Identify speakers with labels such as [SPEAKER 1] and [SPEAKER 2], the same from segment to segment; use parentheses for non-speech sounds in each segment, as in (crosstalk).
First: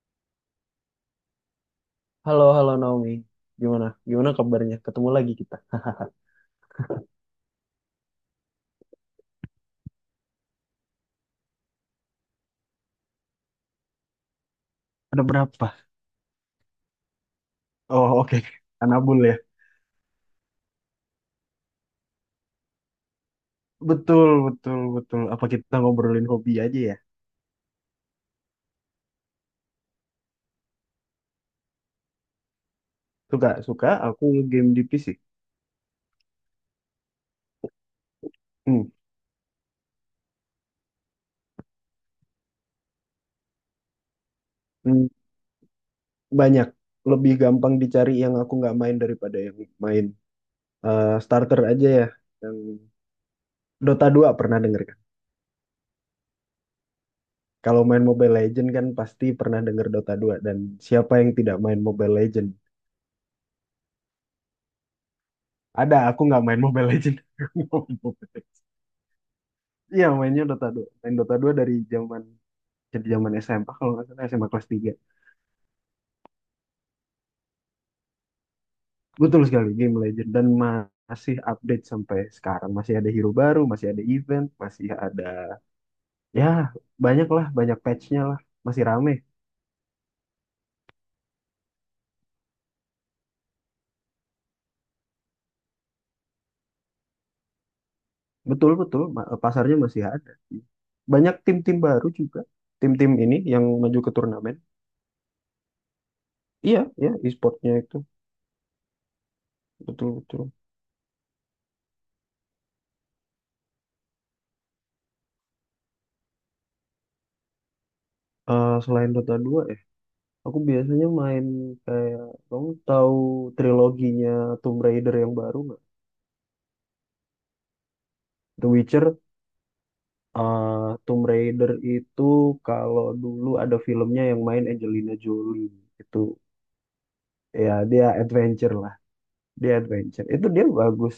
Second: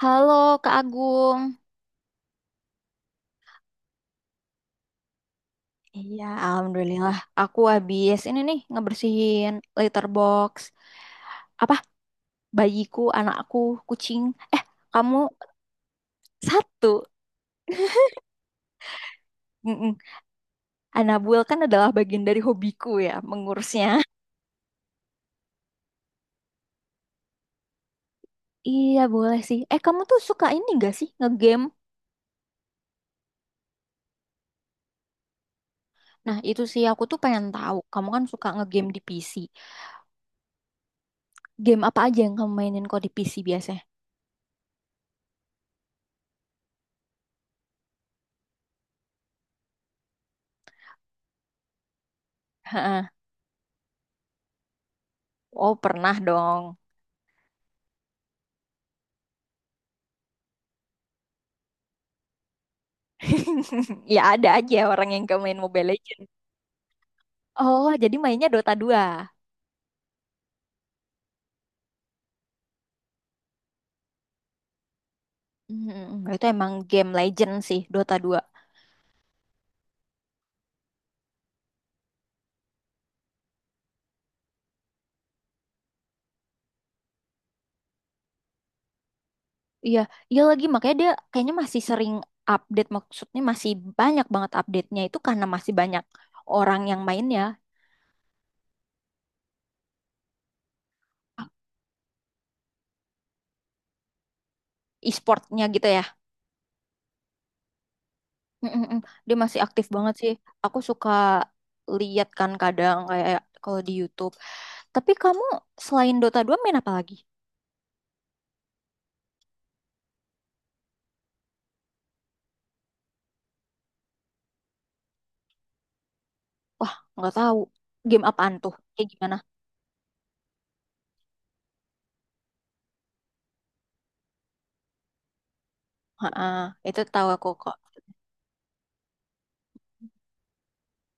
[SPEAKER 1] Halo Kak Agung.
[SPEAKER 2] Halo, halo Naomi. Gimana? Gimana kabarnya? Ketemu lagi kita.
[SPEAKER 1] Iya, alhamdulillah. Aku habis ini nih ngebersihin litter box. Apa? Bayiku, anakku, kucing. Eh,
[SPEAKER 2] (laughs)
[SPEAKER 1] kamu
[SPEAKER 2] Ada berapa?
[SPEAKER 1] satu.
[SPEAKER 2] Oh, oke. Anabul ya.
[SPEAKER 1] Mm-mm. Anabuel kan adalah bagian dari hobiku ya, mengurusnya.
[SPEAKER 2] Betul, betul, betul. Apa kita ngobrolin hobi aja ya?
[SPEAKER 1] Iya boleh sih. Eh kamu tuh suka ini gak sih ngegame?
[SPEAKER 2] Suka, suka. Aku game di PC.
[SPEAKER 1] Nah itu sih aku tuh pengen tahu. Kamu kan suka ngegame
[SPEAKER 2] Hmm.
[SPEAKER 1] di PC. Game apa aja yang kamu mainin kok di PC biasanya?
[SPEAKER 2] Hmm. Banyak. Lebih gampang dicari yang aku nggak main daripada yang main, starter aja ya. Yang
[SPEAKER 1] Heeh.
[SPEAKER 2] Dota 2 pernah denger kan?
[SPEAKER 1] Oh, pernah dong.
[SPEAKER 2] Kalau main Mobile Legend kan pasti pernah denger Dota 2. Dan siapa yang tidak main Mobile Legend?
[SPEAKER 1] (laughs) Ya ada aja orang yang gak main Mobile
[SPEAKER 2] Ada, aku
[SPEAKER 1] Legends.
[SPEAKER 2] nggak main Mobile Legend. (laughs) Aku nggak
[SPEAKER 1] Oh,
[SPEAKER 2] main
[SPEAKER 1] jadi
[SPEAKER 2] Mobile
[SPEAKER 1] mainnya
[SPEAKER 2] Legend.
[SPEAKER 1] Dota 2.
[SPEAKER 2] Iya, mainnya Dota 2. Main Dota 2 dari zaman, jadi zaman SMA kalau nggak salah, SMA kelas tiga.
[SPEAKER 1] Hmm, itu emang game legend sih, Dota 2.
[SPEAKER 2] Betul sekali, game legend dan masih update sampai sekarang. Masih ada hero baru, masih ada event, masih ada, ya, banyak lah, banyak patchnya lah. Masih rame.
[SPEAKER 1] Iya, iya, lagi makanya dia kayaknya masih sering update, maksudnya masih banyak banget update-nya itu karena masih banyak orang yang main ya,
[SPEAKER 2] Betul, betul, pasarnya masih ada. Banyak tim-tim baru juga. Tim-tim ini yang maju ke turnamen.
[SPEAKER 1] e-sportnya gitu ya.
[SPEAKER 2] Iya, iya, e-sportnya itu
[SPEAKER 1] Hmm, dia masih aktif
[SPEAKER 2] betul,
[SPEAKER 1] banget sih.
[SPEAKER 2] betul.
[SPEAKER 1] Aku suka lihat kan kadang kayak kalau di YouTube. Tapi kamu selain Dota 2 main apa lagi?
[SPEAKER 2] Selain Dota 2, aku biasanya main, kayak, kamu tahu triloginya Tomb Raider yang baru nggak?
[SPEAKER 1] Nggak tahu. Game apaan
[SPEAKER 2] The
[SPEAKER 1] tuh? Kayak
[SPEAKER 2] Witcher,
[SPEAKER 1] gimana?
[SPEAKER 2] eh Tomb Raider itu, kalau dulu ada filmnya yang main Angelina Jolie itu,
[SPEAKER 1] Ha, itu tahu aku
[SPEAKER 2] ya
[SPEAKER 1] kok.
[SPEAKER 2] dia adventure lah, dia adventure. Itu dia bagus.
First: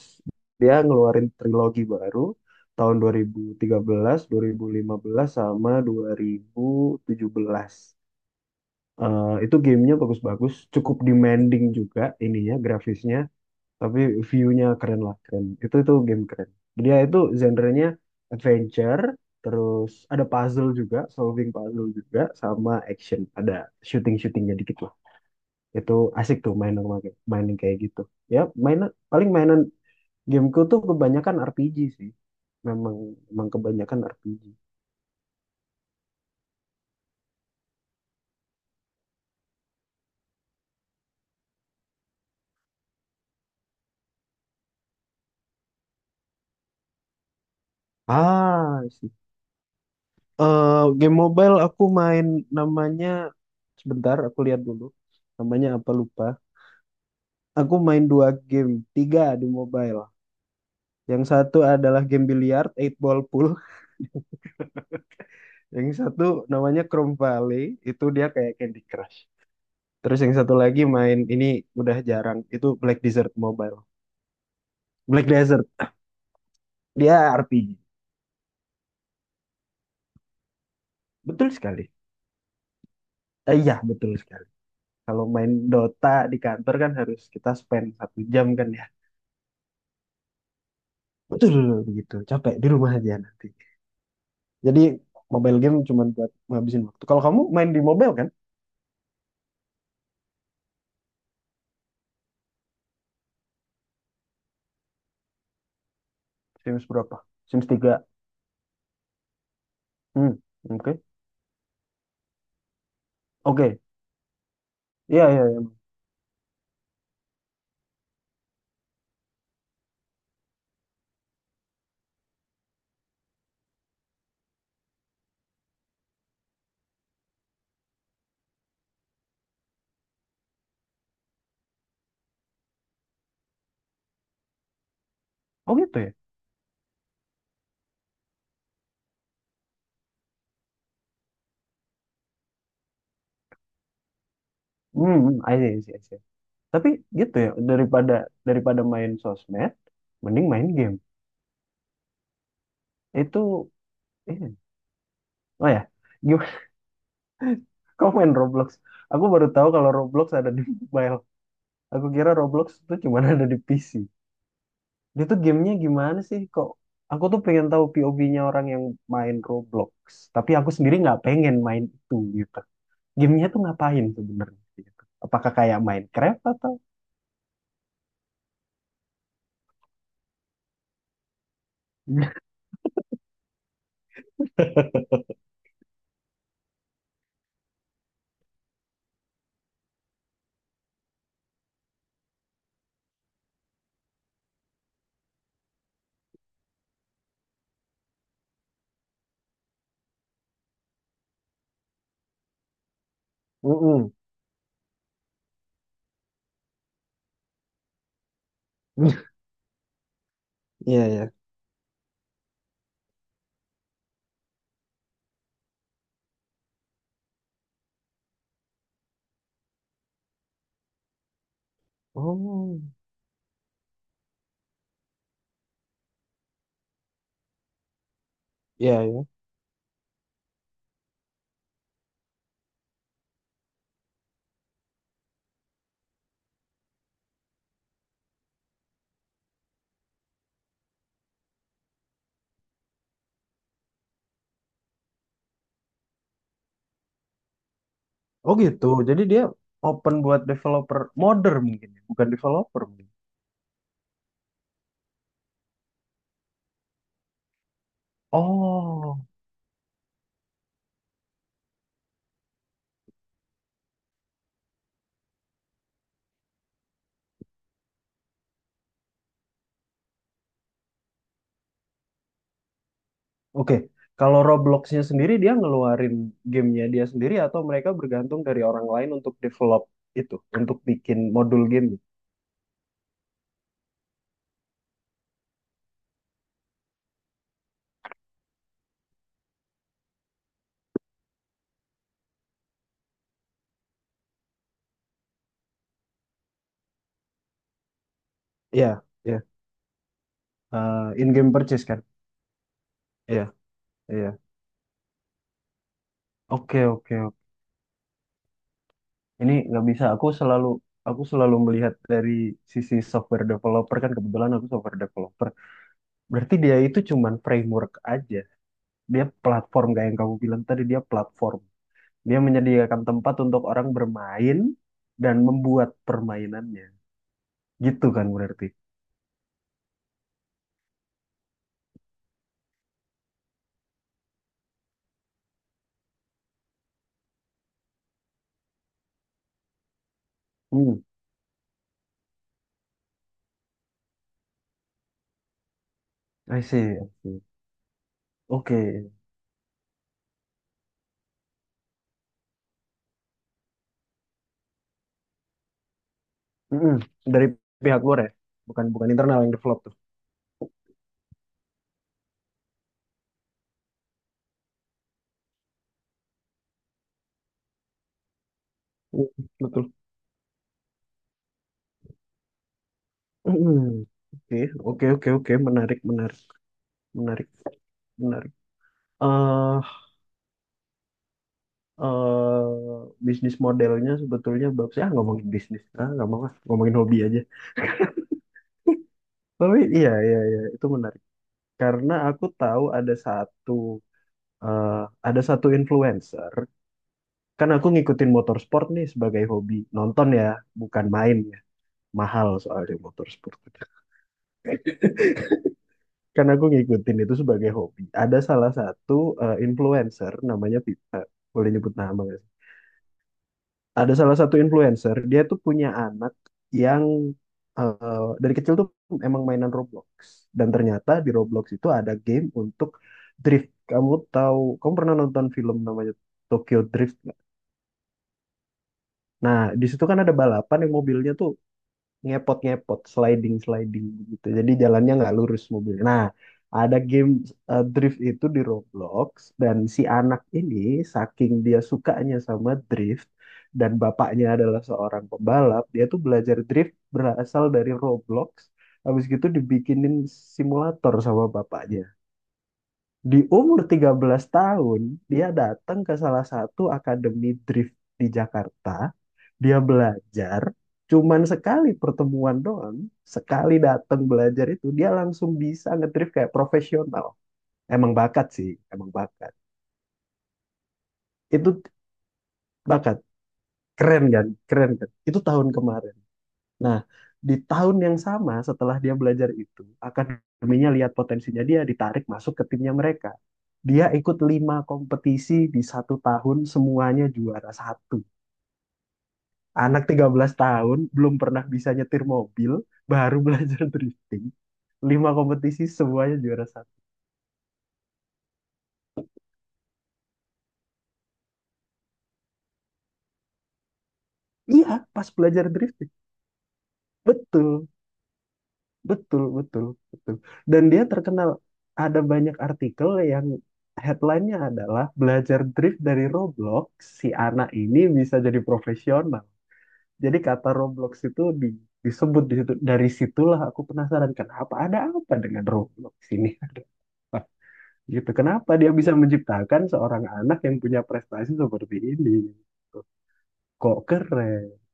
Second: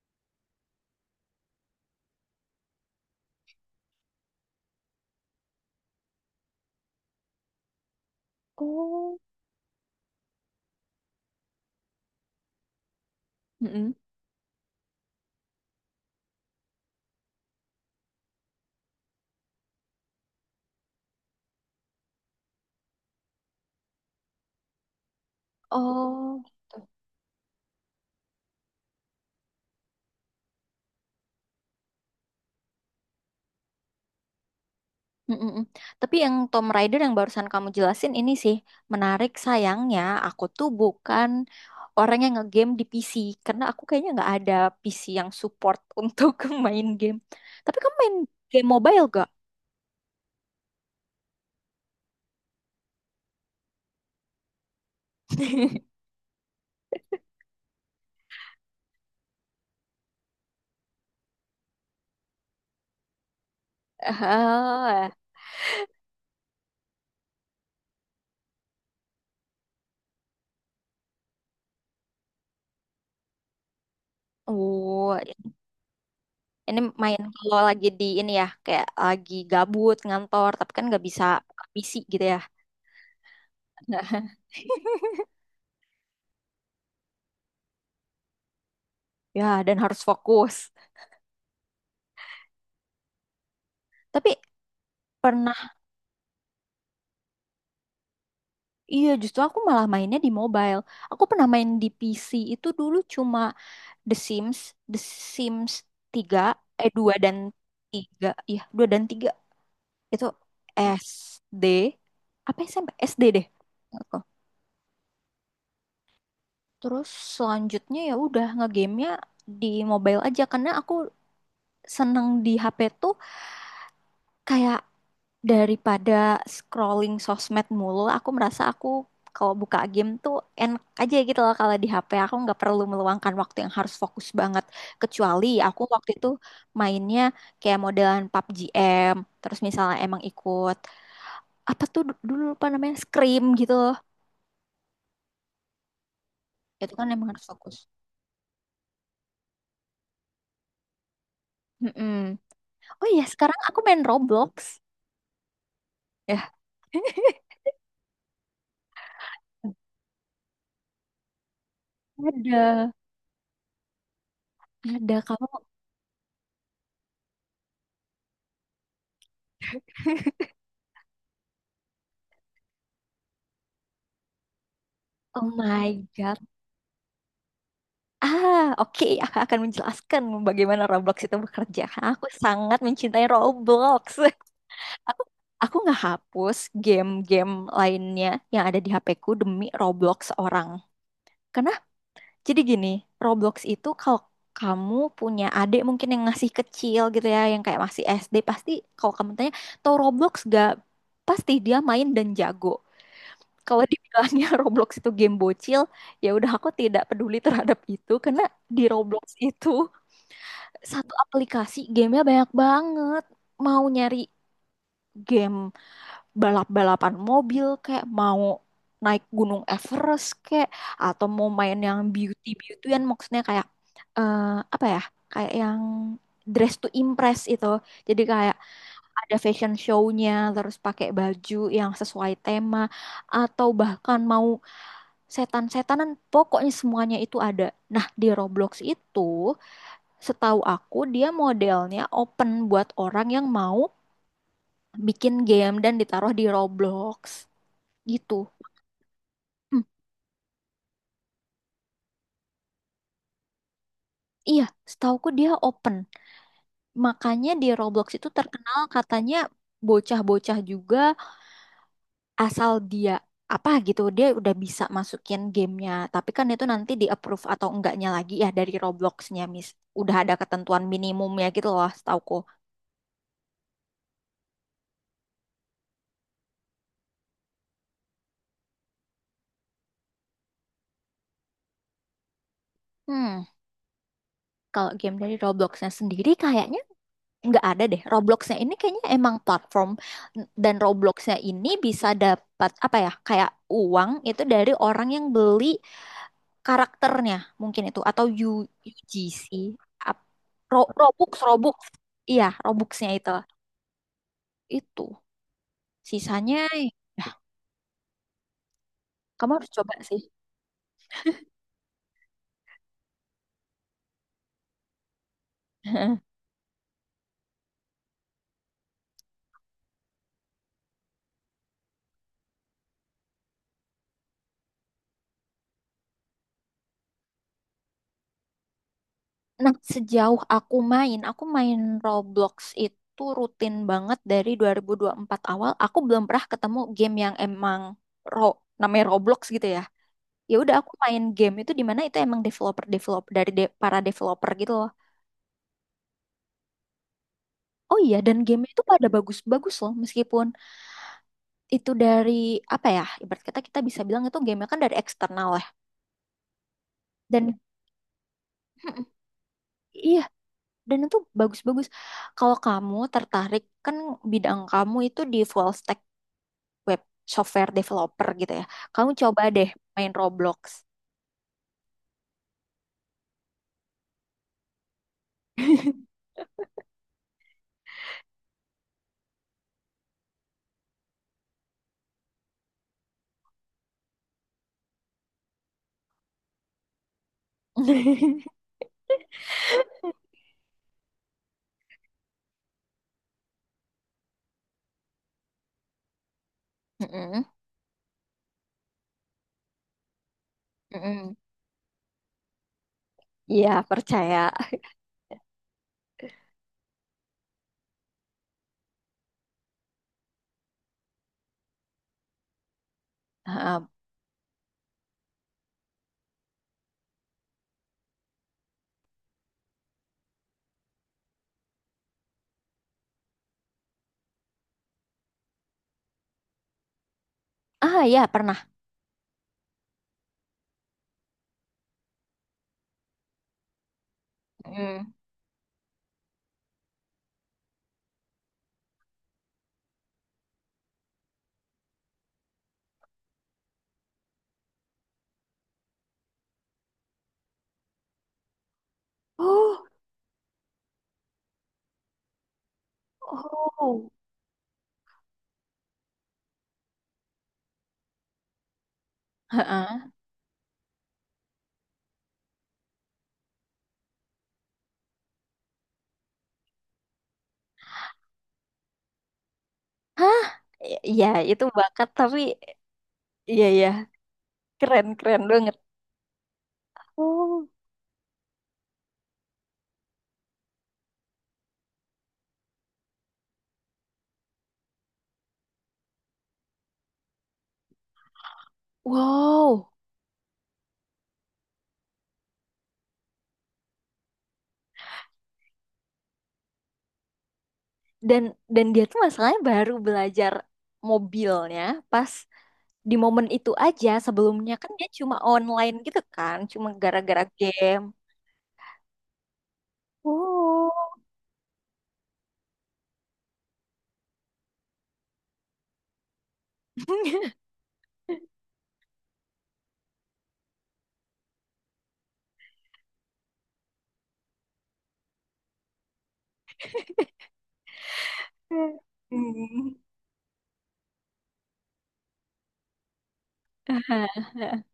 [SPEAKER 2] Dia ngeluarin trilogi baru tahun dua dua ribu ribu tiga belas, 2015, sama 2017.
[SPEAKER 1] Oh,
[SPEAKER 2] Itu gamenya bagus-bagus, cukup demanding juga ininya grafisnya,
[SPEAKER 1] mm-mm.
[SPEAKER 2] tapi view-nya keren lah, keren, itu game keren. Dia itu genre-nya adventure, terus ada puzzle juga, solving puzzle juga, sama action, ada shooting shootingnya dikit lah. Itu asik
[SPEAKER 1] Oh,
[SPEAKER 2] tuh main
[SPEAKER 1] gitu.
[SPEAKER 2] main kayak gitu, ya mainan, paling mainan gameku tuh kebanyakan RPG sih, memang memang kebanyakan RPG.
[SPEAKER 1] Mm-mm. Tapi yang Tom Raider yang barusan kamu jelasin ini sih menarik. Sayangnya aku tuh bukan orang yang ngegame di PC karena aku kayaknya nggak ada PC yang support (laughs) untuk main game. Tapi kamu main game
[SPEAKER 2] Ah,
[SPEAKER 1] mobile
[SPEAKER 2] sih.
[SPEAKER 1] gak?
[SPEAKER 2] Game mobile aku main, namanya, sebentar aku lihat dulu, namanya apa
[SPEAKER 1] (laughs)
[SPEAKER 2] lupa. Aku main dua game, tiga di mobile. Yang satu adalah game biliar, eight ball pool.
[SPEAKER 1] Ah,
[SPEAKER 2] Yang satu namanya Chrome Valley, itu dia kayak Candy Crush. Terus yang satu lagi main ini udah jarang, itu Black Desert Mobile.
[SPEAKER 1] oh,
[SPEAKER 2] Black Desert,
[SPEAKER 1] ini main
[SPEAKER 2] dia
[SPEAKER 1] kalau
[SPEAKER 2] RPG.
[SPEAKER 1] lagi di ini ya, kayak lagi gabut ngantor tapi kan nggak bisa
[SPEAKER 2] Betul sekali.
[SPEAKER 1] PC gitu ya.
[SPEAKER 2] Iya, betul sekali.
[SPEAKER 1] (laughs)
[SPEAKER 2] Kalau main Dota di kantor kan harus kita spend 1 jam kan, ya.
[SPEAKER 1] Ya, dan harus fokus.
[SPEAKER 2] Betul, begitu. Capek di rumah aja nanti.
[SPEAKER 1] Tapi
[SPEAKER 2] Jadi
[SPEAKER 1] pernah.
[SPEAKER 2] mobile game cuma buat ngabisin waktu. Kalau kamu main di mobile kan?
[SPEAKER 1] Iya, justru aku malah mainnya di mobile. Aku pernah main di PC itu dulu cuma The Sims, The Sims tiga
[SPEAKER 2] Sims
[SPEAKER 1] eh 2
[SPEAKER 2] berapa?
[SPEAKER 1] dan
[SPEAKER 2] Sims 3.
[SPEAKER 1] 3, iya, 2 dan tiga. Itu
[SPEAKER 2] Hmm, oke.
[SPEAKER 1] SD. Apa SMP? SD deh.
[SPEAKER 2] Oke.
[SPEAKER 1] Aku.
[SPEAKER 2] Iya, iya, iya.
[SPEAKER 1] Terus selanjutnya ya udah ngegame-nya di mobile aja karena aku seneng di HP tuh kayak daripada scrolling sosmed mulu, aku merasa aku kalau buka game tuh enak aja gitu loh, kalau di HP aku nggak perlu meluangkan waktu yang harus fokus banget. Kecuali
[SPEAKER 2] Oh
[SPEAKER 1] aku
[SPEAKER 2] gitu
[SPEAKER 1] waktu
[SPEAKER 2] ya.
[SPEAKER 1] itu mainnya kayak modelan PUBG M, terus misalnya emang ikut apa tuh dulu lupa namanya Scream gitu loh,
[SPEAKER 2] Hmm, hmm, I see, I see, I see. Tapi
[SPEAKER 1] itu kan emang
[SPEAKER 2] gitu
[SPEAKER 1] harus
[SPEAKER 2] ya,
[SPEAKER 1] fokus.
[SPEAKER 2] daripada daripada main sosmed, mending main game.
[SPEAKER 1] Mm-mm. Oh iya sekarang
[SPEAKER 2] Itu,
[SPEAKER 1] aku main Roblox
[SPEAKER 2] ini. Oh ya,
[SPEAKER 1] ya.
[SPEAKER 2] gimana?
[SPEAKER 1] (laughs)
[SPEAKER 2] (laughs) Kau main Roblox? Aku baru tahu kalau Roblox ada di mobile. Aku kira Roblox
[SPEAKER 1] ada
[SPEAKER 2] itu cuma (laughs) ada di PC.
[SPEAKER 1] ada
[SPEAKER 2] Dia tuh
[SPEAKER 1] kamu.
[SPEAKER 2] gamenya gimana sih? Kok aku tuh pengen tahu POV-nya orang yang main Roblox. Tapi aku sendiri nggak pengen main itu gitu. Gamenya tuh ngapain sebenarnya, gitu?
[SPEAKER 1] Oh
[SPEAKER 2] Apakah kayak
[SPEAKER 1] my God.
[SPEAKER 2] Minecraft atau?
[SPEAKER 1] Ah, oke, aku akan menjelaskan bagaimana Roblox itu bekerja. Karena aku sangat mencintai Roblox. (laughs) Aku
[SPEAKER 2] (laughs)
[SPEAKER 1] aku nggak hapus game-game lainnya yang ada di HP-ku demi Roblox orang. Karena jadi gini, Roblox itu kalau kamu punya adik mungkin yang masih kecil gitu ya, yang kayak masih SD, pasti kalau kamu tanya, tau Roblox gak? Pasti dia main dan jago. Kalau
[SPEAKER 2] Mm-mm.
[SPEAKER 1] dibilangnya (laughs) Roblox itu game bocil, ya udah aku tidak peduli terhadap itu karena di Roblox itu
[SPEAKER 2] Iya,
[SPEAKER 1] satu
[SPEAKER 2] iya.
[SPEAKER 1] aplikasi gamenya banyak banget. Mau nyari game balap-balapan mobil, kayak mau naik gunung Everest, kayak atau mau main yang beauty
[SPEAKER 2] Oh.
[SPEAKER 1] beautyan, maksudnya kayak eh, apa ya kayak yang dress to impress itu, jadi kayak
[SPEAKER 2] Iya, iya.
[SPEAKER 1] ada fashion show-nya terus pakai baju yang sesuai tema, atau bahkan mau setan-setanan, pokoknya semuanya itu ada. Nah di Roblox itu setahu aku dia modelnya open buat orang yang mau bikin game dan ditaruh di Roblox gitu.
[SPEAKER 2] Oh gitu. Jadi dia
[SPEAKER 1] Hmm,
[SPEAKER 2] open buat developer modder mungkin, ya? Bukan developer mungkin.
[SPEAKER 1] iya, setahuku dia open. Makanya di Roblox itu terkenal
[SPEAKER 2] Oh,
[SPEAKER 1] katanya bocah-bocah juga asal dia apa gitu dia udah bisa masukin gamenya. Tapi kan itu nanti di approve atau enggaknya lagi ya dari Robloxnya, Miss. Udah ada ketentuan minimumnya gitu loh, setahuku.
[SPEAKER 2] oke. Kalau Robloxnya sendiri dia ngeluarin gamenya dia sendiri, atau mereka bergantung dari orang lain untuk develop itu, untuk bikin modul game.
[SPEAKER 1] Hmm, kalau game dari Robloxnya sendiri kayaknya nggak ada deh. Robloxnya ini kayaknya emang platform, dan Robloxnya ini bisa dapat apa ya kayak uang itu dari orang yang beli karakternya mungkin. Itu atau
[SPEAKER 2] Iya, iya.
[SPEAKER 1] UGC, Ap-
[SPEAKER 2] Eh,
[SPEAKER 1] Robux
[SPEAKER 2] in-game
[SPEAKER 1] Robux,
[SPEAKER 2] purchase kan?
[SPEAKER 1] iya Robuxnya itu
[SPEAKER 2] Iya, iya.
[SPEAKER 1] itu sisanya.
[SPEAKER 2] Oke, oke, oke.
[SPEAKER 1] Kamu
[SPEAKER 2] Ini
[SPEAKER 1] harus
[SPEAKER 2] nggak
[SPEAKER 1] coba
[SPEAKER 2] bisa.
[SPEAKER 1] sih.
[SPEAKER 2] Aku selalu melihat dari sisi software developer, kan kebetulan aku software developer.
[SPEAKER 1] (laughs)
[SPEAKER 2] Berarti dia itu cuman framework aja. Dia platform, kayak yang kamu bilang tadi, dia platform, dia menyediakan tempat untuk orang bermain dan membuat permainannya, gitu kan berarti.
[SPEAKER 1] Nah sejauh aku main Roblox itu rutin banget dari dua ribu empat awal, aku belum pernah ketemu game yang emang ro namanya Roblox gitu ya. Ya udah aku
[SPEAKER 2] Hmm,
[SPEAKER 1] main game itu di mana itu emang developer developer dari para developer gitu loh.
[SPEAKER 2] I see, I see.
[SPEAKER 1] Oh iya dan game itu pada
[SPEAKER 2] Oke.
[SPEAKER 1] bagus-bagus loh meskipun itu dari, apa ya, ibarat kata kita bisa bilang itu game kan dari eksternal ya,
[SPEAKER 2] Mm-mm. Dari
[SPEAKER 1] dan
[SPEAKER 2] pihak luar, ya, bukan
[SPEAKER 1] Mm-mm,
[SPEAKER 2] bukan internal yang develop tuh.
[SPEAKER 1] iya, dan itu bagus-bagus. Kalau kamu tertarik kan bidang kamu itu di full stack web software developer gitu ya, kamu
[SPEAKER 2] Mm,
[SPEAKER 1] coba deh
[SPEAKER 2] betul.
[SPEAKER 1] main Roblox.
[SPEAKER 2] Mm-mm. Oke, oke, oke, oke, menarik,
[SPEAKER 1] (laughs)
[SPEAKER 2] menarik, menarik, menarik. Eh eh, bisnis modelnya sebetulnya, Babs ya ngomongin bisnis, ah nggak mau, ah ngomongin hobi aja.
[SPEAKER 1] Mm-mm.
[SPEAKER 2] Tapi iya, iya, iya, itu menarik. Karena aku tahu ada satu, eh, ada satu influencer. Kan aku ngikutin motorsport nih sebagai hobi. Nonton ya, bukan
[SPEAKER 1] Mm-mm.
[SPEAKER 2] main ya. Mahal soalnya motorsport.
[SPEAKER 1] Iya percaya.
[SPEAKER 2] Kan aku ngikutin itu sebagai hobi. Ada salah satu, influencer namanya Vita. Boleh nyebut nama nggak?
[SPEAKER 1] Um,
[SPEAKER 2] Ada salah satu influencer, dia tuh punya anak yang, dari kecil tuh emang mainan Roblox. Dan ternyata di Roblox itu ada game untuk drift. Kamu tahu, kamu pernah nonton film namanya Tokyo Drift nggak?
[SPEAKER 1] ah ya pernah.
[SPEAKER 2] Nah di situ kan ada balapan yang mobilnya tuh ngepot ngepot, sliding sliding gitu, jadi jalannya nggak lurus mobilnya, nah ada game, drift itu di Roblox. Dan si anak ini, saking dia sukanya sama drift, dan bapaknya adalah seorang pembalap, dia tuh belajar drift berasal dari Roblox. Habis gitu dibikinin simulator sama bapaknya, di umur
[SPEAKER 1] Oh.
[SPEAKER 2] 13 tahun dia datang ke salah satu akademi drift di Jakarta. Dia
[SPEAKER 1] Heeh.
[SPEAKER 2] belajar cuman sekali pertemuan doang, sekali datang belajar itu dia langsung bisa ngedrift kayak profesional. Emang bakat sih, emang bakat.
[SPEAKER 1] Hah? Ya, itu
[SPEAKER 2] Itu
[SPEAKER 1] bakat tapi
[SPEAKER 2] bakat,
[SPEAKER 1] ya, ya,
[SPEAKER 2] keren kan, keren kan. Itu
[SPEAKER 1] keren-keren
[SPEAKER 2] tahun
[SPEAKER 1] banget.
[SPEAKER 2] kemarin. Nah, di
[SPEAKER 1] Oh.
[SPEAKER 2] tahun yang sama setelah dia belajar itu, akademinya lihat potensinya, dia ditarik masuk ke timnya mereka. Dia ikut lima kompetisi di satu tahun, semuanya juara satu.
[SPEAKER 1] Wow.
[SPEAKER 2] Anak 13 tahun belum pernah bisa nyetir mobil, baru (laughs) belajar drifting. Lima kompetisi semuanya juara satu.
[SPEAKER 1] Dan dan dia tuh masalahnya baru belajar mobilnya pas di momen itu aja. Sebelumnya
[SPEAKER 2] Iya,
[SPEAKER 1] kan dia
[SPEAKER 2] pas
[SPEAKER 1] cuma
[SPEAKER 2] belajar
[SPEAKER 1] online
[SPEAKER 2] drifting.
[SPEAKER 1] gitu kan, cuma gara-gara
[SPEAKER 2] Betul,
[SPEAKER 1] game.
[SPEAKER 2] betul, betul, betul. Dan
[SPEAKER 1] Oh.
[SPEAKER 2] dia terkenal, ada banyak artikel yang headline-nya adalah belajar drift dari Roblox, si
[SPEAKER 1] (laughs)
[SPEAKER 2] anak ini bisa jadi profesional. Jadi kata Roblox itu disebut di situ. Dari situlah aku penasaran, kenapa ada apa dengan Roblox ini. (laughs) Ada apa? Gitu. Kenapa dia bisa menciptakan
[SPEAKER 1] Hmm.
[SPEAKER 2] seorang anak yang punya prestasi seperti ini? Gitu. Kok keren
[SPEAKER 1] (laughs)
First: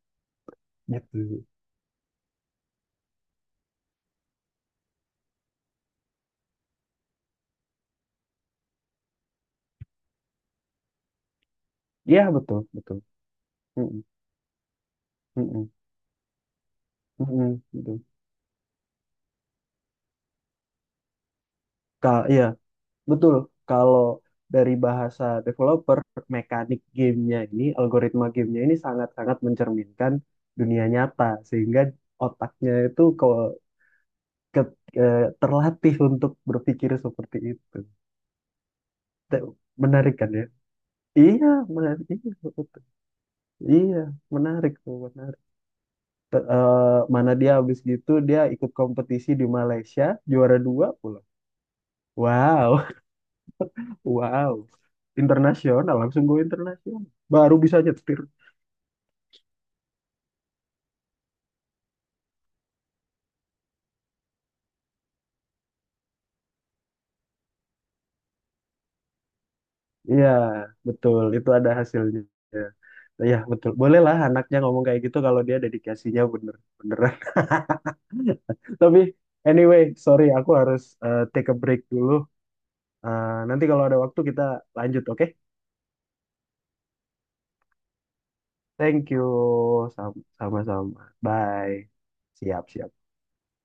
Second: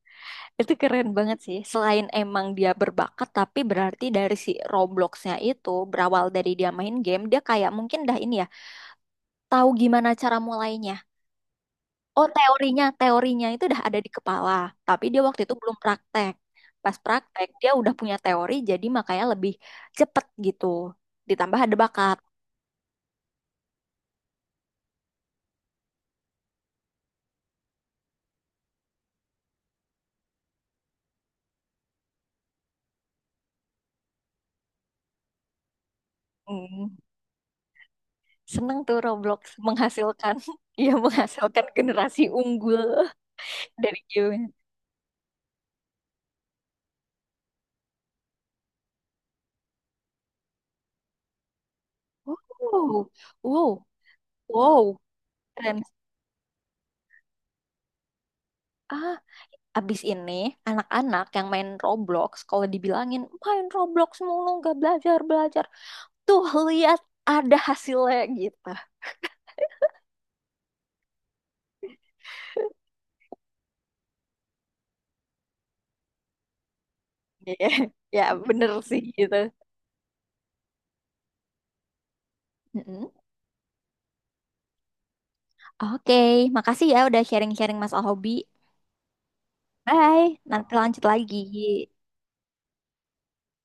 [SPEAKER 1] Itu keren banget
[SPEAKER 2] gitu.
[SPEAKER 1] sih. Selain emang dia berbakat, tapi berarti dari si Robloxnya itu berawal dari dia main game, dia kayak mungkin dah ini ya, tahu gimana cara mulainya.
[SPEAKER 2] Iya,
[SPEAKER 1] Oh,
[SPEAKER 2] betul,
[SPEAKER 1] teorinya,
[SPEAKER 2] betul.
[SPEAKER 1] teorinya itu udah ada
[SPEAKER 2] Mm-mm,
[SPEAKER 1] di kepala, tapi dia waktu itu
[SPEAKER 2] mm-mm,
[SPEAKER 1] belum praktek. Pas praktek,
[SPEAKER 2] mm-mm,
[SPEAKER 1] dia udah
[SPEAKER 2] betul.
[SPEAKER 1] punya teori, jadi makanya lebih cepet gitu. Ditambah ada bakat.
[SPEAKER 2] Iya, betul. Kalau dari bahasa developer, mekanik gamenya ini, algoritma gamenya ini sangat-sangat mencerminkan dunia nyata, sehingga otaknya itu ke- eh, terlatih untuk berpikir
[SPEAKER 1] Hmm,
[SPEAKER 2] seperti itu.
[SPEAKER 1] seneng tuh Roblox
[SPEAKER 2] Te- Menarik kan
[SPEAKER 1] menghasilkan,
[SPEAKER 2] ya?
[SPEAKER 1] (laughs) ya
[SPEAKER 2] Iya,
[SPEAKER 1] menghasilkan
[SPEAKER 2] menarik.
[SPEAKER 1] generasi
[SPEAKER 2] Iya,
[SPEAKER 1] unggul
[SPEAKER 2] betul.
[SPEAKER 1] (laughs)
[SPEAKER 2] Iya,
[SPEAKER 1] dari game.
[SPEAKER 2] menarik tuh, menarik. Mana dia habis gitu dia ikut kompetisi di Malaysia, juara dua pula. Wow.
[SPEAKER 1] Wow, wow,
[SPEAKER 2] Wow,
[SPEAKER 1] wow. Keren.
[SPEAKER 2] internasional langsung go internasional. Baru bisa nyetir.
[SPEAKER 1] Ah, abis ini anak-anak yang main Roblox, kalau dibilangin main Roblox mulu nggak belajar belajar, tuh lihat ada hasilnya gitu.
[SPEAKER 2] Iya, betul. Itu ada hasilnya. Ya, betul. Bolehlah anaknya ngomong kayak gitu kalau dia dedikasinya bener beneran.
[SPEAKER 1] Iya, (laughs) ya
[SPEAKER 2] (laughs)
[SPEAKER 1] bener
[SPEAKER 2] Tapi
[SPEAKER 1] sih gitu.
[SPEAKER 2] anyway, sorry aku harus, take a break dulu.
[SPEAKER 1] Mm-mm.
[SPEAKER 2] Nanti kalau ada waktu kita lanjut, oke?
[SPEAKER 1] Oke, makasih ya udah sharing-sharing masalah hobi.
[SPEAKER 2] Thank you.
[SPEAKER 1] Bye, nanti lanjut
[SPEAKER 2] Sama-sama. Bye.
[SPEAKER 1] lagi.
[SPEAKER 2] Siap, siap.